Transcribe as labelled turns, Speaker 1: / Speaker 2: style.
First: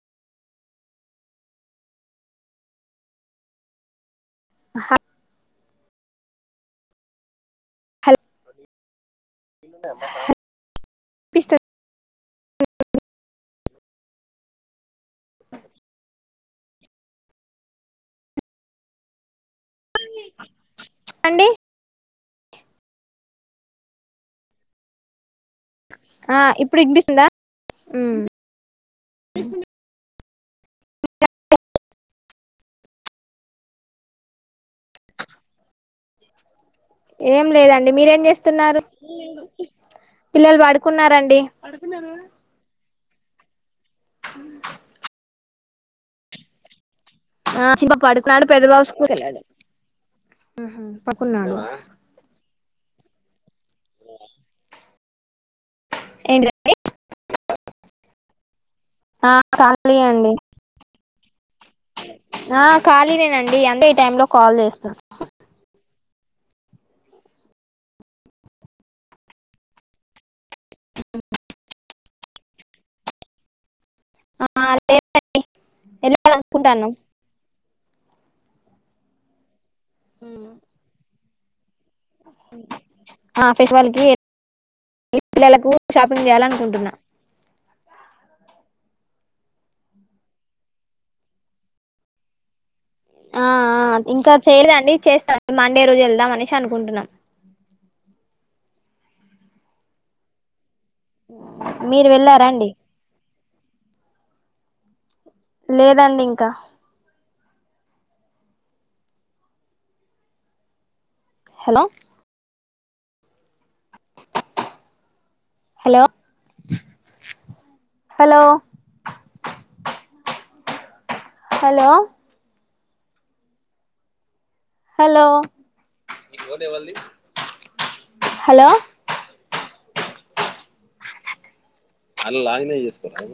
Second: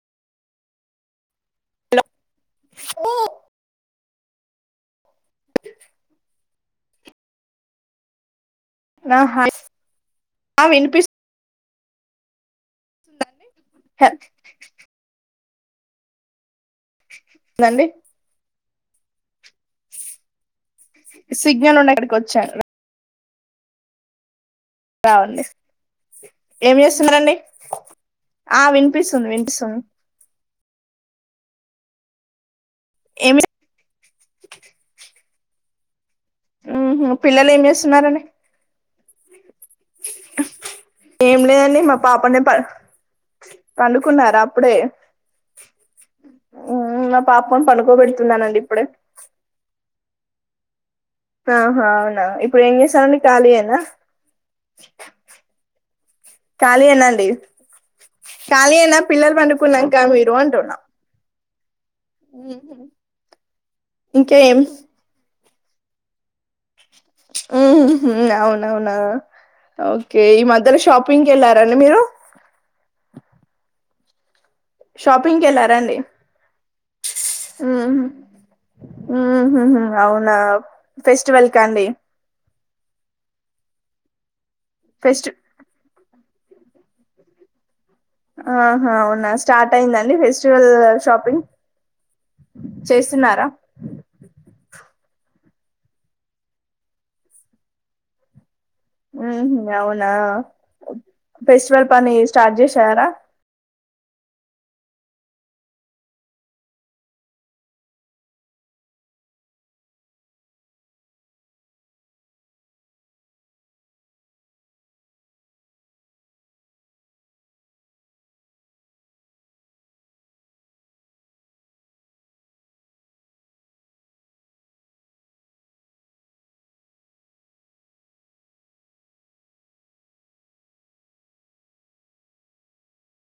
Speaker 1: Hello
Speaker 2: ఆ హాట్. హాల్.
Speaker 1: ఆా వినిపిస్తు
Speaker 2: వినిపిస్తుందా
Speaker 1: గుర్తుందా అండి? హెల్ప్.
Speaker 2: అవును.
Speaker 1: నండి.
Speaker 2: అండి
Speaker 1: సిగ్నల్, ఉండ ఇక్కడికి వచ్చా. రావండి.
Speaker 2: ఆ
Speaker 1: ఏం
Speaker 2: ఇప్పుడు వినిపిస్తుందా
Speaker 1: చేస్తున్నారండి?
Speaker 2: ఉమ్
Speaker 1: ఆ, వినిపిస్తుంది వినిపిస్తుంది. చిక్. ఏం? స
Speaker 2: చచ్.
Speaker 1: ఉహు
Speaker 2: ఏం
Speaker 1: పిల్లలు
Speaker 2: లేదండి, మీరేం
Speaker 1: చేస్తున్నారండి
Speaker 2: జేస్తున్నారు? పిల్లలు
Speaker 1: ఏం
Speaker 2: పడుకున్నారండి.
Speaker 1: లేదండి
Speaker 2: పడుకున్నారూ?
Speaker 1: పడుకున్నార? అప్పుడే, మ్. మ్మ్. నా పాపని
Speaker 2: ఆ చిన్న బాబు
Speaker 1: పడుకోబెడుతున్నానండి, ఇప్పుడే.
Speaker 2: మ్మ్.
Speaker 1: ఆహా! అవునా ఇప్పుడు ఏం చేస్తారండి ఖాళీఏనా?
Speaker 2: ఏంటిదండి
Speaker 1: ఖాళీయేనా అండి? ఖాళీయేనా?
Speaker 2: ఆ
Speaker 1: పిల్లలు
Speaker 2: ఖాళీ
Speaker 1: పడుకున్నాక
Speaker 2: అండి
Speaker 1: మీరు అంటున్నా?
Speaker 2: ఆ ఖాళీనే అండి. అంతే ఈ టైంలో కాల్
Speaker 1: ఇంకేం
Speaker 2: జేస్తున్న.
Speaker 1: ఉహు, అవునవునా. ఓకే, ఈ మధ్ ఇద్దరూ షాపింగ్ వెళ్లారండి మీరు?
Speaker 2: ఆ, లేదండి.
Speaker 1: షాపింగ్కి వెళ్ళారండి
Speaker 2: ఏలా అనుకుంటన్నాం?
Speaker 1: ఉహు. ఉహుహు.. అవునా? ఫెస్టివల్ కండి.
Speaker 2: ఆ ఫెస్టివల్ కి [unintelligible]
Speaker 1: ఫెస్ట్
Speaker 2: పిల్లలకు, షిప్పింగ్. కొనియాలి అనుకుంటున్నా.
Speaker 1: ఆహా, అవునా! స్టార్ట్ అయిందండి ఫెస్టివల్ షాపింగ్? చేస్తున్నారా
Speaker 2: ఆ.. ఆ, ఇంకా చేయలేదండి. చేస్త మండే రోజు వెళ్దామ అనేసి అనుకుంటున్నాం
Speaker 1: ఊహు అవునా ఫెస్టివల్
Speaker 2: మీరు
Speaker 1: పని
Speaker 2: వెళ్ళారా
Speaker 1: స్టార్ట్
Speaker 2: అండి
Speaker 1: చేసారా
Speaker 2: లేదండి ఇంకా hello hello hello hello hello hello అల్లాయినే యస్కోంట